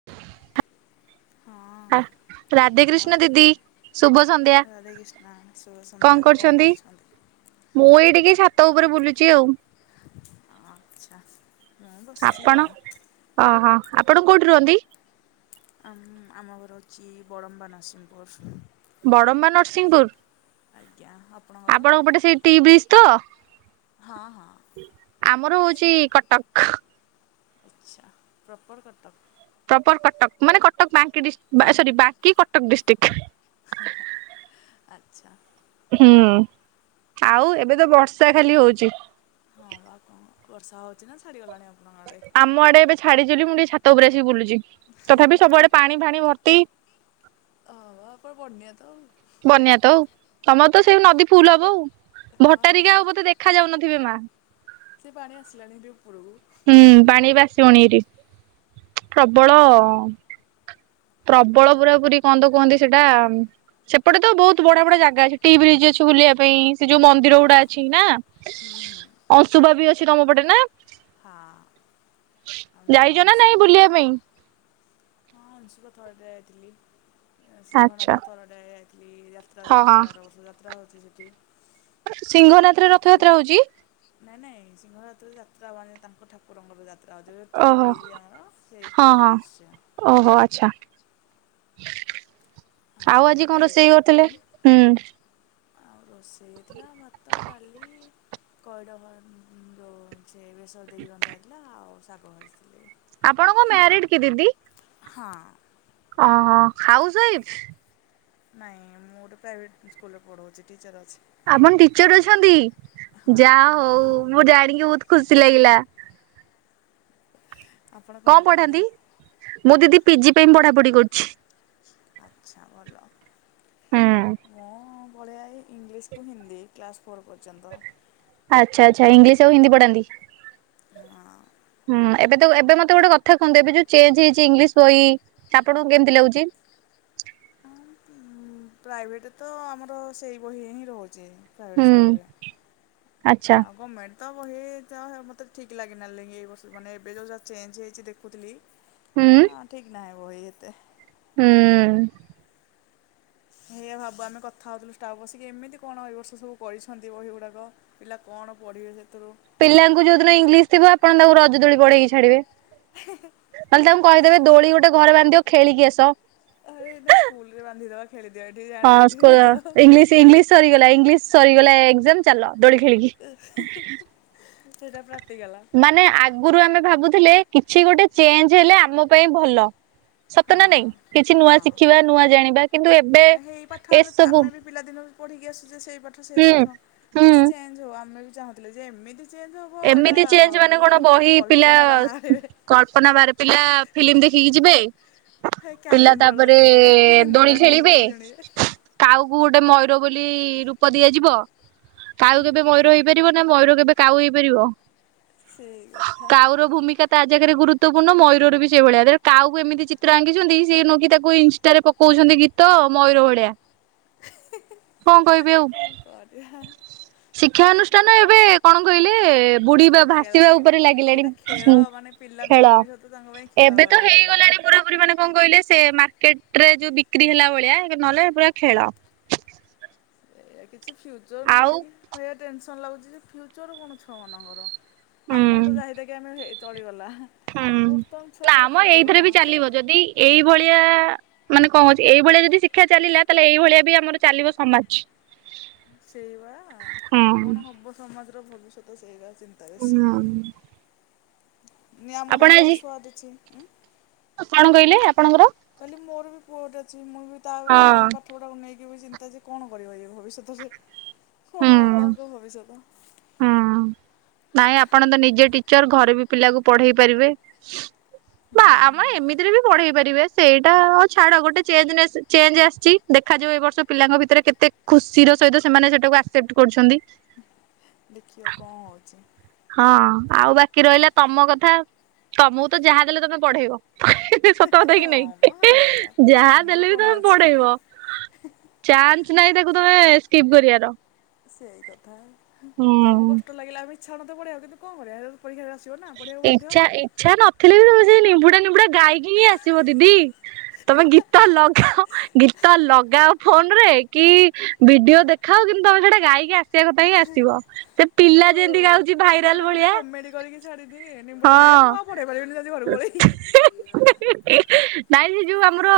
[inaudible] [unintelligible] ରାଧା କଣ କୃଷ୍ଣ ଦିଦି ଶୁଭ ସନ୍ଧ୍ୟା ରାଧାକିଷ୍ଣା ଶୁଭ ସନ୍ଧ୍ୟା କଣ କରୁଛନ୍ତି? ମୁଁ ଏଇ ଟିକେ ଛାତ ଉପରେ ବୁଲୁଛି ଆଉ। ଆଚ୍ଛା ମୁଁ ବସିଛି ଆଉ। ହଁ ହଁ ଆପଣ କୋଉଠି ରୁହନ୍ତି? ଆମ୍ ଆମ ଘର ହଉଛି ବଡ଼ମ୍ବା ନରସିଂହପୁର। ବଡ଼ମ୍ବା ନରସିଂହଂପୁର? ଆଜ୍ଞା ହପ୍ ଆପଣଙ୍କ ପଟେ ସେଇଟି ବ୍ରିଜ୍ ତ, ହଁ ହଁ ଆମର ହଉଛି କଟକ। ଆଚ୍ଛା ପ୍ରପର କଟକ? ପ୍ରପର ର୍କଟକ ମାନେ କଟକ ବାକିଂଡିସ ସରି ବାକି କଟକ ଡିସ୍ଟିକ୍। ହାଁ ଆଚ୍ଛା। ହୁଁ-ଆଉ ଏବେ ତ ବର୍ଷା ଖାଲି ହଉଚି। ହଁ ବା କଣ ବର୍ଷା ହଉଛି ନା, ଛାଡ଼ି ଗଲାଣି ଆପଣଙ୍କ ଆଡ଼େ? ଆମ ଆଡ଼େ ଏବେ ଛାଡ଼ିଛିବୋଲି ମୁଁ ଟିକେ ଛାତ ଉପରେ ଆସିକୁ ବୁଲୁଚି ତଥାପି ସବୁଆଡ଼େ ପାଣି ଫାଣି ଭର୍ତ୍ତି। ଅଁ ଅଁ ଆପଣ ବନ୍ୟା ତ୍ ଆଉ ବନ୍ୟା ତ ଆଉ ତମର ତ ସେଇ ନଦୀ ଫୁଲ ହବ ଆଉ ହଁ ହଁ। ଭଟାରିକା ଆଉ ବୋଧେ ଦେଖାଯାଉନଥିବେ ମା [unintelligible] ହୁଁ ପାଣି ଏବେ ଆସିବଣିହେରି ପ୍ରବଳ ପ୍ରବଳ ପୁରା ପୁରୀ କଣତ କୁହନ୍ତି ସେଇଟା? ସେପଟେ ତ ବହୁତ ବଢିଆ ବଢ଼ିଆ ଜାଗା ଅଛି, ଟି ବ୍ରିଜ୍ ଅଛି ବୁଲିଆ ପାଇଁ। ସେ ଯୋଉ ମନ୍ଦୀର ହଁ ଗୁଡ଼ା ଅଛି ନାଁ ହୁଁ ହୁଁ [unintelligible] ବି ଅଛି ତମ ପଟେ ନାଁ? ହଁ। ର ନା ନାଇଁ ଅସୁଂବ ବୁଲିବା ପାଇଁ ହଁ ଅଂଶୁକ ଥରେ ଯାଇଥିଲି। ଆଚ୍ଛା ସିଂହନାଥ ଥରଟେ ଯାଇଥିଲି ଯାତ୍ରା ହଁ ହଁ। ଦେଖିଥିଲି ଆର ବର୍ଷ ଯାତ୍ରା ହଉଛି ସେଠୀ। ସିଂଘଂନାଥରେ ରଥଯାତ୍ରା ହଉଛି। ନାଇଁ ନାଇଁ ସିଂଘଂରଥରେ ଯାତ୍ରା ହବନି ତାଙ୍କ ଠାକୁରଙ୍କର ଯାତ୍ରା ହଉଚି ଏବେ ଟି ଓହୋ ବ୍ରିଜ୍ ଆମର ସେଇ ଟି ହଁ ହଁ ବ୍ରିଜ୍ ସିୟା। ଓହୋ ଆଚ୍ଛା! ଆଉ ଆଜି କଣ ରୋଷେଇ କରିଥିଲେ, ହୁଁ। ଆଉ ରୋଷେଇ ହେଇଥିଲା ଭାତ ଡାଲି [unintelligible] ଯୋଉ ସେ ବେସର ଦେଇକି ରନ୍ଧା ହେଇଥିଲା ଆଉ ଶାଗ ଭାଜିଥିଲେ। ଆପଣଙ୍କ ମ୍ୟାରିଡ କେଦିଦି? ହଁ। ଅଁହଁ ଖାଉସ୍ ୱାଇଫ୍। ନାଇଁ ମୁଁ ଗୋଟେ ପ୍ରାଇଭେଟ ସ୍କୁଲରେ ପଢ଼ଉଛି ଟିଚର ଅଛି। ଆପଣ ଟିଚର ଅଛନ୍ତି ହଁ ଯାହା ହଉ ମୁଁ ଜାଣିକି ବହୁତ ଖୁସି ଲାଗିଲା। ଆପଣ କଣ କରନ୍ତି ପଢାନ୍ତି? ମୁଁ ଦିଦି ପିଜି ପାଇଁ ପଢ଼ାପଢ଼ି କରୁଛି। ଆଚ୍ଛା ଭଲ ଆଚ୍ଛା ମୁଁ ପଢ଼ାଏ ଇଂଲିସ୍। ହିନ୍ଦୀ କ୍ଲାସ୍ ଫୋର୍ ପର୍ଯ୍ୟନ୍ତ। ଆଚ୍ଛା ଆଚ୍ଛା ଇଂଲିସ୍ ଆଉ ହିନ୍ଦୀ ପଢାନ୍ତି। ହଁ। ହୁଁ ଏବେ ତ ଏବେ ମତେ ଗୋଟେ କଥା କୁହନ୍ତୁ ଏବେ ଯୋଉ ଚେଞ୍ଚ ହେଇଛି ଇଂଲିସ୍ ବହି ଆପଣଙ୍କୁ କେମିତି ଲାଗୁଛି। ପ୍ରାଇଭେଟ ତ ଆମର ସେଇ ବହି ହିଁ ରହୁଚି। ପାଇଭେଟ ହୁଁ ସ୍କୁଲରେ ଆଚ୍ଛା ଆଉ ଗମେଟ୍ ତମ ହେ ତ ମତେ ଠିକ ଲାଗି ଅ ହୁଁ ଠିକ୍ ନାହିଁ ବହି ଏତେ। ହୁଁ। ହେୟ୍ ଭାବୁ ଆମେ କଥା ହଉଥିଲୁ ଷ୍ଟାଫ୍ ବସିକି ଏମିତି କଣ ଏଇ ର୍ବଷ ସବୁ କରିଛନ୍ତି ବହି ଗୁଡ଼ାକ। ପିଲା କଣ ପଢ଼ିବେ ସେଥରୁ। ପିଲାଙ୍କୁ ଯୋଉ ଦିନ ଇଂଲିସ୍ ଥିବ ଆପଣ ତାଙ୍କୁ ରଜଦୋଳି ପଢ଼େଇ କି ଛାଡ଼ିବେ। ହେହେଁ ନହେଲେ ତାଙ୍କୁ କହିଦେବେ ଦୋଳି ଗୋଟେ ଘରେ ବାନ୍ଧିଦିଅ ଖେଳିକି ଆସ। ଆରେ ଏଇନା ସ୍କୁଲ୍ ରେ ବାନ୍ଧିଦେବା ଖେଳିଦେବେ ଆଣ ହଁ ଏଠି ସ୍କୁଲ ରଜ। ଇଂଲିଶ ଇଂଲିଶ ସରିଗଲା ଇଂଲିଶ୍ ସରିଗଲା ଏକ୍ଜାମ ଚାଲ ଦୋଳି ଖେଳିକି। ସେଇଟା ପ୍ରାଟିକାଲ। ମାନେ ଆଗରୁ ଆମେ ଭାବୁଥିଲେ କିଛି ଗୋଟେ ଚେଞ୍ଜ୍ ହେଲେ ଆମ ପାଇଁ ଭଲ ସତ ହଁ ନା ନାଇଁ କିଛି ନୂଆ ହଁ ଶିଖିବା ନୂଆ ଜାଣିବା କିନ୍ତୁ ଏବେ ଏସବୁ ପିଲାଦିନ ରୁ ପଢ଼ିକି ଆସୁଛେ ସେଇ ପାଠ ସେଇ ହୁଁ ପାଠ ହୁଁ କିଛି ଚେଞ୍ଜ୍ ହଉ ଆମେ ବି ଚାହୁଁଥିଲେ ଯେ ଏମିତି ଚେଞ୍ଜ୍ ହେବ ଏଇଟା ଏମିତି ଚେଞ୍ଜ ମାନେ କଣ ବହି ପିଲା କଳ୍ପନା ବାହରେ। କଳ୍ପନା ବାହରେ ପିଲା ଫିଲ୍ମ ଦେଖିକି ଯିବେ। ହେ ପିଲା କ୍ୟାଲେଣ୍ଡର ତାପରେ ଦେଖିବେ ଦୋଳି ଲିମ୍ବୁଡ଼ା ଖେଳିବେ ନିମ୍ବୁଡ଼ା ଶୁଣିବେ କାଉକୁ ଗୋଟେ ମୟୂର ବୋଲି ରୂପ ଦିଆଯିବ କାଉ କେବେ ମୟୂର ହେଇ ନା ମୟୂର କେବେ କାଉ ହେଇପାରିବ ସେଇ କଥା କାଉର ଭୂମିକା ତା ଜାଗାରେ ଗୁରୁ୍ତ୍ୱପୂର୍ଣ୍ଣ ମୟୂରରୁ ବି ସେଇ ଭଳିଆରେ କାଉକୁ ଏମତିି ଚିତ୍ର ଆଙ୍କିଛନ୍ତି ସେ ନୁହଁକି ତାକୁ ଇନ୍ଷ୍ଟାରେ କହୁଛନ୍ତି ଗୀତ ମୟୂର ଭଳିଆ କଣ କହିବି ଆଉ। କଣ କରିବା ଶିକ୍ଷା ଅନୁଷ୍ଠାନ ଏବେ କଣ କହିଲେ ବୁଡ଼ିବା ଖେଳ ଭାସିବା ଉପରେ ଲାଗିଲାଣି ସେଇଟା ଖେଳ ହୁଁ ମାନେ ପିଲାଙ୍କ ଖେଳ ଭବିଷ୍ୟତ ତାଙ୍କ ପାଇଁ ଖେଳ ଏବେ ତ ଘର ହେଇଗଲାଣି ପୁରା ପୁରୀ ମାନେ କଣ କହିଲ ସେ ମାର୍କେଟ ରେ ଯୋଉ ବିକ୍ରି ହେଲା ଭଳିଆ ନହେଲେ ପୁରା ଖେଳ। ଏଆ କିଛି ଫ୍ୟୁଚର ଆଉ ନାହିଁ କି ସେଇଆ ଟେନସନ୍ ଲାଗୁଛି ଯେ ଫ୍ୟୁଚର କଣ ଛୁଆ ମାନଙ୍କର। ହୁଁ ଆମର ତ ଯାହି ତାହିକି ଆମେ ଚଳିଗଲା। ହୁଁ ବର୍ତ୍ତମାନ ନା ଛୁଆଙ୍କର ଆମ ଫ୍ୟୁଚର ଏଇଥରେ କଣ ବି ଚାଲିବ ଯଦି ଏଇଭଳିଆ ମାନେ କଣ ହଉଛି ଏଇଭଳିଆ ଯଦି ଶିକ୍ଷା ଚାଲିଲା ତାହେଲେ ଏଇଭଳିଆ ବି ଆମର ଚାଲିବ ସମାଜ। ସେଇବା ହଁ କଣ ହବ ସମାଜର ଭବିଷ୍ୟତ ସେଇଆ ଚିନ୍ତା ବେଶୀ। ହଁ ନି ଆମର ଆଜି ମୋର ସୁଆଦୁଛି ଉଁ [inaudible] କଣ କହିଲେ ଆପଣଙ୍କର କହିଲି ମୋର ବି ପୁଅ ଟେ ଅଛି ମୁଁ ବି ତା ହଁ ମାନେ ପାଠ ଗୁଡ଼ାକୁ ନେଇକି ବି ଚିନ୍ତା ଯେ କଣ କରିବ ଇଏ ଭବିଷ୍ୟତରେ କଣ ହବ ହୁଁ ଆଙ୍କ ଭବିଷ୍ୟତ। ହୁଁ ନାଇଁ ଆପଣ ତ ନିଜେ ଟିଚର ଘରେ ବି ପିଲାକୁ ପଢ଼େଇ ପାରିବେ ହ [inaudible] ବା ଆମେ ଏମିତିରେ ବି ପଢେଇ ପାରିବେ ସେଇଟା ଛାଡ ଗୋଟେ ଚେଞ୍ଜନେସ୍ ଚେଞ୍ଜ୍ ଆସିଛି ଦେଖାଯାଉ ଏ ବର୍ଷ ପିଲାଙ୍କ ଭିତରେ କେତେ ଖୁସି ର ସହିତ ସେମାନେ ସେଟାକୁ ଆସେ ସେପ୍ଟ୍ କରୁଛନ୍ତି। ଦେଖିବା କଣ ହଉଛି। ହଁ ଆଉ ବାକି ରହିଲା ତମ କଥା ତମକୁ ତ ଯାହା ଦେଲେ ତମେ ପଢ଼େଇବ। ସତ କଥା କି ହଁ ମ ଏଇଆ ନାଇଁ ଯାହା ଆମର ଦେଲେ ବି କଣ ତମେ ଅଛି। ପଢ଼େଇବ। ଚାନ୍ସ ନାହିଁ ତାକୁ ତମେ ସ୍କିପ୍ କରିବାର। ସେଇ କଥା ହୁଁ ଆମକୁ କଷ୍ଟ ଲାଗିଲା ଆମେ ଇଚ୍ଛା ହଉନଥିବ ପଢେଇଆକୁ କିନ୍ତୁ କଣ କରିବା ପରୀକ୍ଷା ଇଚ୍ଛା ଇଚ୍ଛା ନଥିଲେ ବି ତମେ ସେ ନିମ୍ବୁଡା ନିମ୍ବୁଡ଼ା ଗାଇକି ହିଁ ଆସିବ ଦିଦି। ତମେ ଗୀତ ଲଗାଅ ଗୀତ ଲଗାଅ ଫୋନ ରେ କି ଭିଡିଓ ଦେଖାଅ କିନ୍ତୁ ତମେ ସେଟା ଗାଇକି ଆସିବା କଥା ହିଁ ଆସିବ। ସେ ପିଲା ଯୋଉ ଯେମିତି ଗାଉଛି କିଏ ଭାଇରାଲ ଗୋଟେ ଗୋଟେ ଭଳିଆ କମେଡି଼ କରିକି ଛାଡ଼ି ଦିଏ ନିମ୍ବୁଡ଼ା ନା ହଁ। ମୁଁ ଆଉ ପଢ଼େଇ ପାରିବିନି ଯାଉଛି ଘରକୁ ପଳେଇବି। [unintelligible] ନାଇଁ ସେ ଯୋଉ ଆମର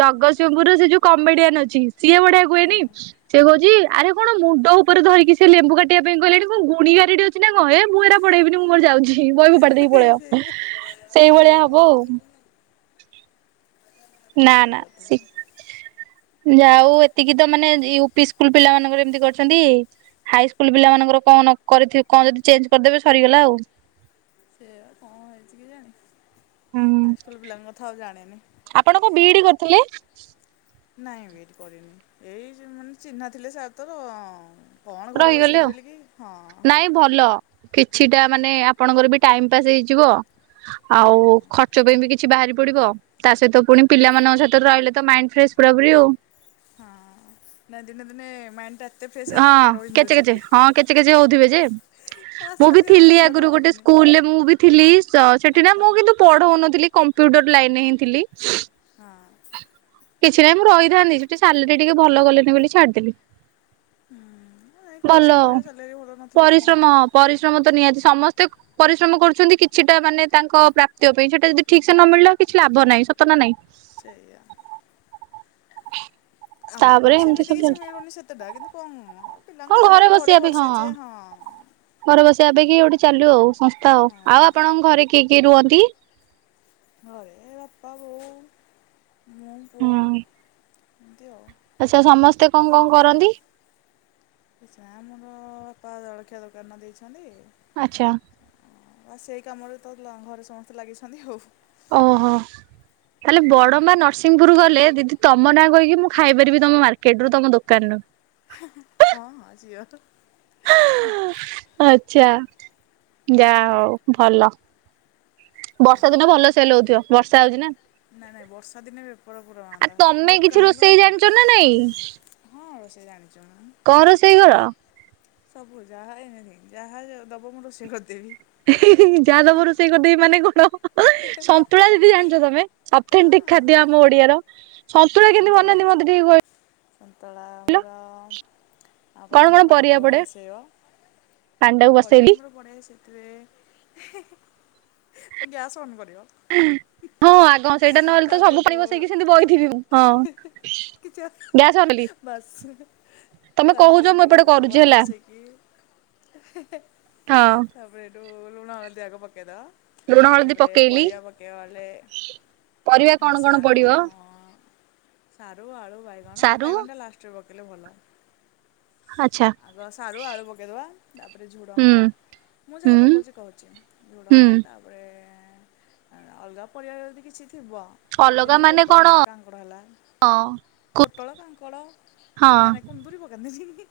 ଜଗତସିଂହପୁରୁ ସେ ଯୋଉ କମେଡି଼ଆନ୍ ଅଛି ସିଏ ବଢି଼ଆ କୁହେନି ସେ କହୁଛି ଆରେ କଣ ମୁଣ୍ଡ ଉପରେ ଧରିକି ସେ ଲେମ୍ବୁ କାଟିବା ପାଇଁ ଆସିଲାଣି କଣ ଗୁଣି ଗାରେଡି଼ ଅ ଛି ନା କଣ ଏ ମୁଁ ଏରା ପଢ଼େଇବିନି ମୁଁ ମୋର ଯାଉଛି ବହି ଫୋପାଡ଼ି ଦେଇକି ସେ ସେଇ ପଳେଇବ ସେଇଭଳିଆ ହବ କଥା ଆଉ। ନା ସେଇ ନା କଥା ଶି ଯାଉ ଏତିକି ତ ମାନେ ୟୁପି ସ୍କୁଲ ପିଲାମାନଙ୍କ ର ଏମତି କରିଛନ୍ତି। ହାଇ ସ୍କୁଲ ପିଲାମାନାନଙ୍କର କଣ ନକରିଥିବେ କଣ ଯଦି ଚେଞ୍ଜ କରିଦେବେ ସରିଗଲା ଆଉ। ସେଇଆ ବା କଣ ହେଇଛି କେଜାଣି। ହୁଁ। ହାଏ ସ୍କୁଲ ପିଲାଙ୍କ କଥା ଆଉ ଜାଣେନି। ଆପଣ କଁ ବି ଇ ଡି କରିଥିଲେ? ନାଇଁ ବି ଇ ଡି କରିନି ଏଇ ଯେ ମାନେ ଚିହ୍ନା ଥିଲେ ସାର୍ ତ ଅଁ କଣ ଘରେ ରହିଗଲେ ବସିବି ଆଉ ବୋଲି କି, ହଁ। ନାଇଁ ଭଲ କିଛିଟା ମାନେ ଆପଣଙ୍କର ବି ଟାଇମ୍ ପାସ୍ ହେଇଯିବ ହଁ ଆଉ ଖର୍ଚ୍ଚ ପାଇଁ ବି କିଛି ବାହାରି ପଡି଼ବ ତା ସହିତ ପୁଣି ପିଲାମାନଙ୍କ ସହିତ ରହିଲେ ତ ମାଇଣ୍ଡ୍ ଫ୍ରେଶ ପୁରା ପୁରି ଆଉ। ହଁ ନା ଦିନେ ଦିନେ ମାଇଣ୍ଡ୍ ଟା ହଁ କେଚେ କେଚେ ହଁ କେଚେ କେଚେ ହଉଥିବେ ଯେ ମୁଁ ଆସିଲା ବି ଯେ ଆସି ଥିଲି ମୁଣ୍ଡ କାମ ଆଗରୁ ଗୋଟେ କରୁନି। ସ୍କୁଲରେ ମୁଁ ବି ଥିଲି ସ ସେଠି ନା ଆଚ୍ଛା ମୁଁ କିନ୍ତୁ ପଢ଼ଉନଥିଲି କମ୍ପୁଟର ଲାଇନ୍ ରେ ହିଁ ଥିଲି। ହଁ। କିଛି ନାଇଁ ମୁଁ ରହିଥାନ୍ତି ସେଠି ସାଲେରୀ ଟିକେ ଭଲ କଲେନି ବୋଲି ଛାଡ଼ିଦେଲି। ହୁଁ ନାଇଁ ପରିଶ୍ରମ କରିବ ସାଲେରି ଭଲ ନଥିଲେ କଣ ପରିଶ୍ରମ ହବ। ପରିଶ୍ରମ ତ ନିହାତି ସମସ୍ତେ କ ପରିଶ୍ରମ କରୁଛନ୍ତି କିଛିଟା ମାନେ ତାଙ୍କ ପ୍ରାପ୍ତ୍ୟ ପାଇଁ ସେଟା ଯଦି ଠିକ୍ ସେ ନ ମିଳିଲା କିଛି ଲାଭ ନାହିଁ ସତ ନା ନାହିଁ? ସେଇଆ ଆମକୁ ତାପରେ ବି ଏମିତି ସେମିତି ସବୁ କିଛି ଚାଲିଛି ମିଳୁନି ସେତେଟା କିନ୍ତୁ [unintelligible] କଣ ପିଲାଙ୍କ ସାଙ୍ଗରେ ବସିବା ଘରେ ପାଇଁ ବସିଛେ ହଁ। ଘରେ ବସିଆ ଅପେକ୍ଷା ଇଏ ଗୋଟେ ଚାଲୁ ଆଉ ସଂସ୍ଥା ଆଉ ହଁ ଆଉ ଆପଣଙ୍କ ଘରେ କିଏ କିଏ ରୁହନ୍ତି? ଘରେ ବାପା, ବୋଉ, ମୁଁ ହୁଁ ପୁଅ ଏମିତି ଆଉ। ଆଚ୍ଛା ସମସ୍ତେ କଣ କଣ କରନ୍ତି? [unintelligible] ଆମର ବାପା ଜଳଖିଆ ଦୋକାନ ଦେଇଛନ୍ତି। ଆଚ୍ଛା। ଆ ସେ କାମରେ ତ ଲା ଘରେ ସମସ୍ତେ ଲାଗିଛନ୍ତି ଆଉ। ଓହୋ। ତାହେଲେ ବଡମ୍ବା ନରସିଂହପୁର ଗଲେ ଦିଦି ତମ ନାଁ କହିକି ମୁଁ ଖାଇପାରିବି ତମ ମାର୍କେଟରୁ ତମ ଦୋକାନରୁ। ହଁ ହଁ ସିଓର। ଆଚ୍ଛା, ଯାହା ହଉ ଭଲ। ବର୍ଷା ଦିନ ଆଉ ଭଲ ସେଲ୍ ହଉଥିବ ବର୍ଷା ହଉଛି ନା। ନାଇଁ ନାଇଁ ବର୍ଷା ଦିନେ ବେପାର ପୁରା ଆ ମାନ୍ଦା ତମେ କିଛି ଦୋକାନ ଖୋଲୁ ରୋଷେଇ ଜାଣିଛ ନା ନାଇଁ ନାହାନ୍ତି। ହଁ ରୋଷେଇ ଜାଣିଛି ମୁଁ। କଁ ରୋଷେଇ କର? ସବୁ ଯାହା ଏଭ୍ରିଥିଂ ଯାହା ଜ ଦବ ମୁଁ ରୋଷେଇ କରିଦେବି। ଇ ହିଃ ହିଃ ଯାହାଦବ ରୋଷେଇ କରିଦେବି ମାନେ କଣ ସନ୍ତୁଳା ଦିଦି ଜାଣିଛ ତମେ? ହଁ ଅଫେଣ୍ଟିକ୍ ଖାଦ୍ୟ ଆମ ଓଡ଼ିଆର ସନ୍ତୁଳି କେମିତି ବନାନ୍ତି ମତେ ଟିକେ କହି ସନ୍ତଳା ଆମର ଆ କଣ କଣ ପ୍ରଥମେ ପରିବା ପାଣିଟାକୁ ପଡେ ବସେଇବ। ପାଣିଟାକୁ ପରିବା ବସେଇଲି ଆମର ପଡ଼େ ସେ ତିରେ ଏ ଗ୍ୟାସ ଅନ୍ କରିବ। ହଁ ଆଗ ହଁ ସେଇଟା ନହେଲେ ତ ସବୁ ପାଣି ବସେଇକି ସେମିତି ବଇଥିବି ମୁଁ ହଁ। ହି ହି କି ଚା? ଗ୍ୟାସ ଅନେଇଲି। ବାସ୍। ତମେ କହୁଛ ତାପରେ ମୁଁ ହେଇଠୁ ଏପଟେ କରୁଛି ଘରେ ହେଲା ବସେଇକି, ହେ ହେ ତାପରେ ହଁ ତାପରେ ହେଇଠୁ ଲୁଣ, ହଳଦୀ ଆଗ ପକେଇଦବ ଲୁଣ ହଳଦୀ ତାପରେ ପକେଇଲି ପରିବା ପକେଇବା ବୋଲେ, ପରିବା କଣ କଣ ସାରୁ ପଡିବ ସାରୁ, ଆଳୁ, ବାଇଗଣ, ସାରୁ ବାଇଗଣଟା ଲାଷ୍ଟରେ ପକେଇଲେ ଭଲ। ଆଚ୍ଛା ଆଗ ସାରୁ, ଆଳୁ ପକେଇଦବା, ତାପରେ ହୁଁ ଝୁଡ଼ଙ୍ଗ ମୁଁ ଯାହା ହୁଁ ପକଉଛି କହୁଛି, ହୁଁ ଝୁଡ଼ଙ୍ଗ ତାପ ତାପରେ ଅଲଗା ପରିବା ଯଦି କିଛି ଥିବ, ଅଲଗା ଯେମତି ମାନେ ପୋଟଳ କଣ ହେଲା କାଙ୍କ ଙ୍କଡ଼ ହେଲା, ହଁ ପୋଟଳ, କାଙ୍କଡ଼, ହଁ ନାଇଁ ନାଇଁ କୁନ୍ଦୁରି ପକାନ୍ତିନି।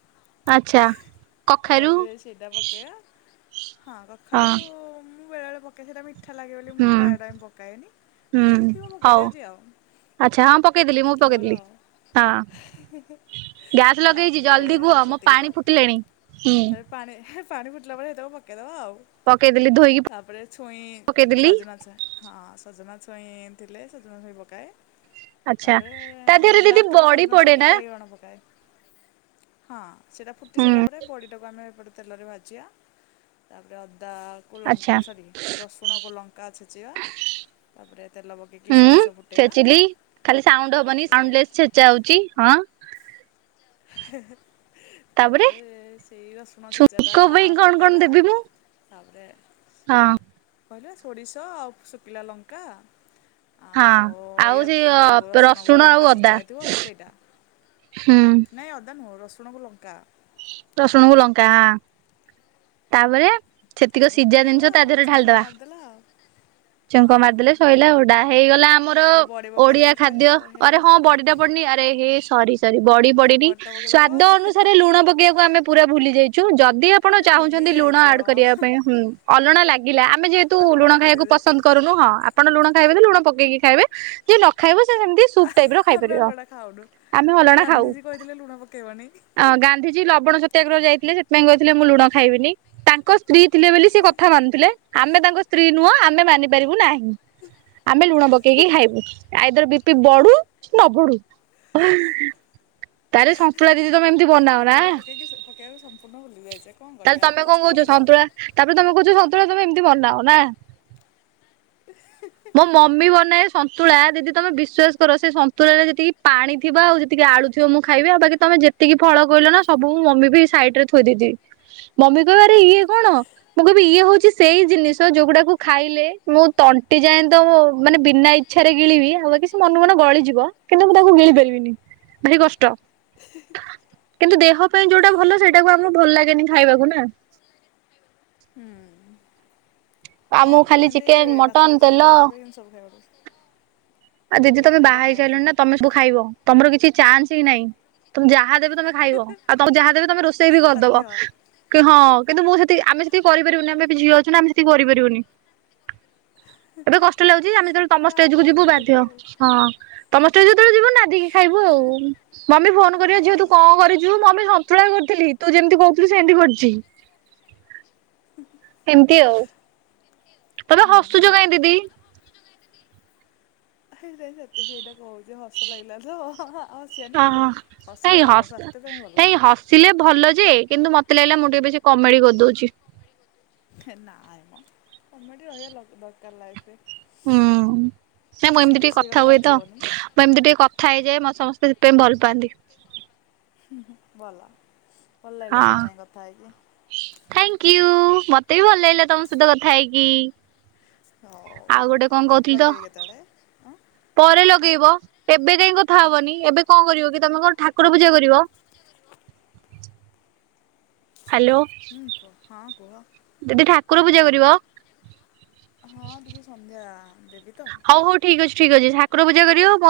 ଆଚ୍ଛା କଖାରୁ ତାପରେ ସେଇଟା ପକେଇବା, ହଁ କଖାରୁ ରୁକୁ ମୁଁ ବେଳେ ବଳେ ପକାଏ, ସେଇଟା ମିଠା ମିଠା ଲାଗେ ବୋଲି ମୁଁ ହୁଁ ପ୍ରାୟ ଟାଇମ ପକାଏନି, ହୁଁ ଯଦି ଥିବ ହଉ ପକେଇଦେଉଛି ଆଉ। ଆଚ୍ଛା। ହଁ ପକେଇଦେଲି ମୁଁ ଟିକେ ମୋର ପକେଇଦେଲି, ଆଉ ହଁ। ଗ୍ୟାସ ଲଗେଇଛି, ତାପରେ ଜଲ୍ଦି କୁହ, ମୋ ସେତିକି ତ ପାଣି ଫୁଟିଲାଣି, ହୁଁ। ତାପରେ ପାଣି ହେ ପାଣି ଫୁଟିଲା ବେଳେ ସେତକ ପକେଇଦବ ଆଉ। ପକେଇଦେଲି ଧୋଇକି ତାପରେ ଛୁଇଁ, ପକେଇଦେଲି ସଜନା ଛୁଇଁ ହଁ ସଜନା ଛୁଇଁ ଥିଲେ, ସଜନା ଛୁଇଁ ପକାଏ ଆଚ୍ଛା ତାପରେ ତା ଦେହରେ ଦିଦି ଲାଷ୍ଟକୁ ବଡି ସଜନା ପଡେ ଛୁଇଁକି ନା ବାଇଗଣ ପକାଏ। ହଁ ସେଇଟା ଫୁଟି ହୁଁ ସାରିଲା ପରେ ବଡିଟାକୁ ଆମେ ଏପଟେ ତେଲରେ ଭାଜିବା। ତାପରେ ଅଦାକୁ ଆଚ୍ଛା ଲଙ୍କ ସରି ରସୁଣକୁ ଲଙ୍କା ଛେଚିବା ତାପରେ ତେଲ ପକେଇକି ହୁଁ ସୋରିଷ ଫୁଟେଇବା ଛେଚିଲି ଖାଲି ସାଉଣ୍ଡ ହବନି, ତାପରେ ସାଉଣ୍ଡ ଲେସ୍ ଛେଚା ହଉଛି ହଁ। ହେ ହେ, ତାପରେ ସେଇ ରସୁଣ ଛେଚାଟା ଛୁଙ୍କ ପାଇଁ କଣ କଣ ଫୁଟେଇବା ଦେବି ମୁଁ ତାପରେ ହଁ କହିଲି ବା ସୋଡିଷ ଆଉ ଶୁକିଲା ଲଙ୍କା ହଁ ଆଉ ଆଉ ଇଏ ସେ ତ ଯୋଉ ରସୁଣ ରସୁଣକୁ ଆଉ ଲଙ୍କା ଅଦା ଛେଚା ହେଇଥିବ ସେଇଟା ହୁଁ। ନାଇଁ ଅଦା ନୁହଁ, ରସୁଣକୁ ଲଙ୍କା। ରସୁଣକୁ ଲଙ୍କା। ତାପରେ ସେତିକ ତାପରେ ସିଝା ଫୁଟେଇଦବା ଜିନିଷ ତା ଆଉ ଦେହରେ ଛୁଙ୍କ ଢାଳିଦବା, ମାରିଦେଲା ଆଉ ଛୁଙ୍କ ହଁ ମାରିଦେଲେ ସଇଲା ଓଡ଼ା ହେଇଗଲା ଆମର ଏ ମର ବଡ଼ି ଓଡିଆ ପକେଇଦେଲେ ସଇଲା ଖାଦ୍ୟ, ଆଉ ଆରେ ହେଇଗଲା ହଁ ଆଉ ବଡିଟା ପଡିନି ଆରେ ହେ ସରି ସରି ବଡ଼ି ପଡିିନି, ବଡ଼ିଟା ସ୍ଵାଦ ପକେଇଦବା ଅନୁସାରେ ଲୁଣ ପକେଇବାକୁ ଆମେ ପୁରା ଭୁଲି ଯାଇଛୁ। ଯଦି ଆପଣ ଆରେ ଭୁଲି ଲୁଣ ଯାଇଛି ଆଡ କରିବା ହଁ ପାଇଁ ହୁଁ। ଅଲଣା ଲାଗିଲା ଆମେ ଯେହେତୁ ତା ଲୁଣ ଖାଇଆକୁ ପକେଇଦେବେ ପସନ୍ଦ କରୁନୁ ହଁ। ଆପଣ ଲୁଣ ଖାଇବେ ତ ଲୁଣ ପକେଇକି ଖାଇବେ। ଯିଏ ନଖାଇବ ସିଏ ସେମିତି ସୁପ୍ ଟାଇପର ଆମେ ଖାଇପାରିବ। ଅଲଡ଼ା ଖାଉନୁ। ଆମେ ଗାନ୍ଧିଜୀ କହିଥିଲେ ଲୁଣ ପକେଇବନି। ଅଁ ଗାନ୍ଧିଜୀ ଲବଣ ସତ୍ୟାଗ୍ରହ ଯାଇଥିଲେ ସେଥିପାଇଁ କହିଥିଲେ ମୁଁ ଲୁଣ ଖାଇବିନି। ତାଙ୍କ ସ୍ତ୍ରୀ ଥିଲେ ବେଲି ସେ କଥା ମାନୁଥିଲେ, ଆମେ ତାଙ୍କ ସ୍ତ୍ରୀ ନୁହଁ ଆମେ ମାନି ପାରିବୁ ନାହିଁ। ଆମେ ଲୁଣ ପକେଇକି ଖାଇବୁ। ଆଇଦର ବି ପି ବଢୁ, କି ନ ବଢୁ। ତାହେଲେ ସନ୍ତୁଳା ଦିଦି ତମେ ଏମିତି ବନାଅ ନା ଲୁଣଟା ପକେଇକି ସ ପକେଇବାକୁ ସମ୍ପୂର୍ଣ୍ଣ ଭୁଲି ଯାଇଚେ, କଣ ତାହେଲେ କରିଆ ତମେ କଣ ପଛରେ କହୁଛ ପକେଇଦବା। ସନ୍ତୁଳା ତାପରେ ତମେ କହୁଛ ସନ୍ତୁଳା ତମେ ଏମତି ବନାଅ ନା? ମୋ ମମି ବନାଏ ସନ୍ତୁଳା, ଯେଦି ତମେ ବିଶ୍ୱାସ କର ସେ ସନ୍ତୁଳାରେ ଯେତିକି ପାଣି ଥିବ ଆଉ ଯେତିକି ଆଳୁ ଥିବ ମୁଁ ଖାଇବି ଆଉ ବାକି ତମେ ଯେତିକି ଫଳ କହିଲ ନା, ସବୁ ମୁଁ ମମି ପାଇଁ ସାଇଡରେ ଥୋଇ ଦେଇଥିବି। ମମି କହିବ ଆରେ ଇଏ କଣ? ମୁଁ କହିବି ଇଏ ହଉଛି ସେଇ ଜିନିଷ, ଯୋଉଗୁଡାକୁ ଖାଇଲେ ମୁଁ ତଣ୍ଟି ଯାଏଁ ତ ମାନେ ବିନା ଇ ଇଚ୍ଛାରେ ଗିଳିବି, ଆଉ ବାକି ସିଏ ମନକୁ ମନ ଗଳିଯିବ, କିନ୍ତୁ ମୁଁ ତାକୁ ଗିଳି ପାରିବିନି। ଭାରି କଷ୍ଟ। କିନ୍ତୁ ଦେହ ପାଇଁ ଯୋଉଟା ଭଲ, ସେଇଟାକୁ ଆମକୁ ଭଲ ଲାଗେନି ଖାଇବାକୁ ନା। ହୁଁ ନାଇଁ ଆମକୁ ଆଗରୁ ଖାଲି ହେମତି ଚିକେନ ମାଛ ମଟନ ଫାଛ ତେଲ ଥିଲା ଏବେ କିନ୍ତୁ ସବୁ ଖାଇବାକୁ ପଡୁଚି। ଆଉ ଦିଦି ତମେ ବାହାହେଇ ସାଇଲଣି ନା ତମେ ସବୁ ଖାଇବ ତମର କିଛି ଚାନସ୍ ହିଁ ନାହିଁ ତମେ ଯାହା ଦେବେ ତମେ ଖାଇବ ଆଉ ତମୁ ଯାହା ଦେବେ ତମେ ରୋଷେଇ ବି ବାଧ୍ୟ କରିଦବ। କି ହଁ କିନ୍ତୁ ମୁଁ ସେତିକି ଆମେ ସେତିକି କରିପାରିବୁନି ଆମେ ଏବେ ଝିଅ ଅଛୁ ନା ଆମେ ସେତିକି କରିପାରିବୁନି। ଏବେ କଷ୍ଟ ଲାଗୁଚି ଆମେ ଯେତେବେଳେ ତମ ସେଇଟା ହବ ଷ୍ଟେଜେକୁ ଆଉ ଯିବୁ ଧୀରେ ବାଧ୍ ଧୀରେ ଆଉ। ହଁ ତମ ଷ୍ଟେଜକୁ ଯେତେବେଳେ ଯିବୁ ନାଦିକି ଖାଇବୁ ଆଉ ମମି ଫୋନ ହଁ। କରିବ ଝିଅ ତୁ କଣ କରି ଯୋଉ ମମେ ସନ୍ତୁଳା କରଥିଲି ତୁ ଯେମିତି କୋହୁଥୁଲୁ ସେମତି କରଚି। ଏମତି ଆଉ ତମେ ହସୁଚ କାଇଁ ଦିଦି। ସେଇଟା ବି ସତ ସେଇଟା କୋହୁଚ ହସ ଲାଗିଲା ତ ଆ ହସିଆନି ଓହୋ ନାଇଁ ହସିଲେ ଭଲ ହସ ସ୍ୱାସ୍ଥ୍ୟ ପାଇଁ ଭଲ। ନାଇଁ ହସିଲେ ଭଲ ଯେ କିନ୍ତୁ ମତେ ଲାଗିଲା ମୁଁ ଟିକେ ବେଶୀ କମେଡି କରିଦୋଉଚି। ହେ ନାଇଁ ମ କମେଡ଼ି ରହିବା ଲ ଦରକାର ଲାଇଫରେ। ଉଁ ନାଇଁ ମୁଁ ଏମତି ଟିକେ ସିରିଏସ୍ କଥା ହେଇଗଲେ ହୁଏତ। ବଞ୍ଚି ହେବନି ନା ମୁଁ ଏମତି ଟିକେ କଥା ହେଇଯାଏ ମତେ ସମସ୍ତେ ସେଥିପାଇଁ ଭଲ ପାଆନ୍ତି। ଭଲ ଭଲଲାଗିଲା ତମ ସାଙ୍ଗେ କଥା ହେଇକି। ଥାଙ୍କ୍ ୟୁ ମତେ ବି ଭଲଲାଗିଲା ତମ ସହିତ କଥା ହେଇକି। ହୋଉ ଗୋଟେ ଆଉ କଣ ପର କହୁଥିଲି ତ ଲଗେଇବେ କେତେବେଳେ। ହଁ ପରେ ଲଗେଇବ ଏବେ କାହିଁ କଥା ହଁ ହବନି ଏବେ କଣ କରିବ କି ତମେ କଣ ଠାକୁର ପୂଜା କରିବ? ହାଲୋ। ହୁଁ କୁଅ ହଁ କୁହ। ଦିଦି ଠାକୁର ପୂଜା କରିବ? ହଁ ଟିକେ ସନ୍ଧ୍ୟା ଦେବିତ। ହୋଉ ହୋଉ ଠିକଅଛି ଠିକଅଛି ଠାକୁର ପୂଜା କରିବ ମ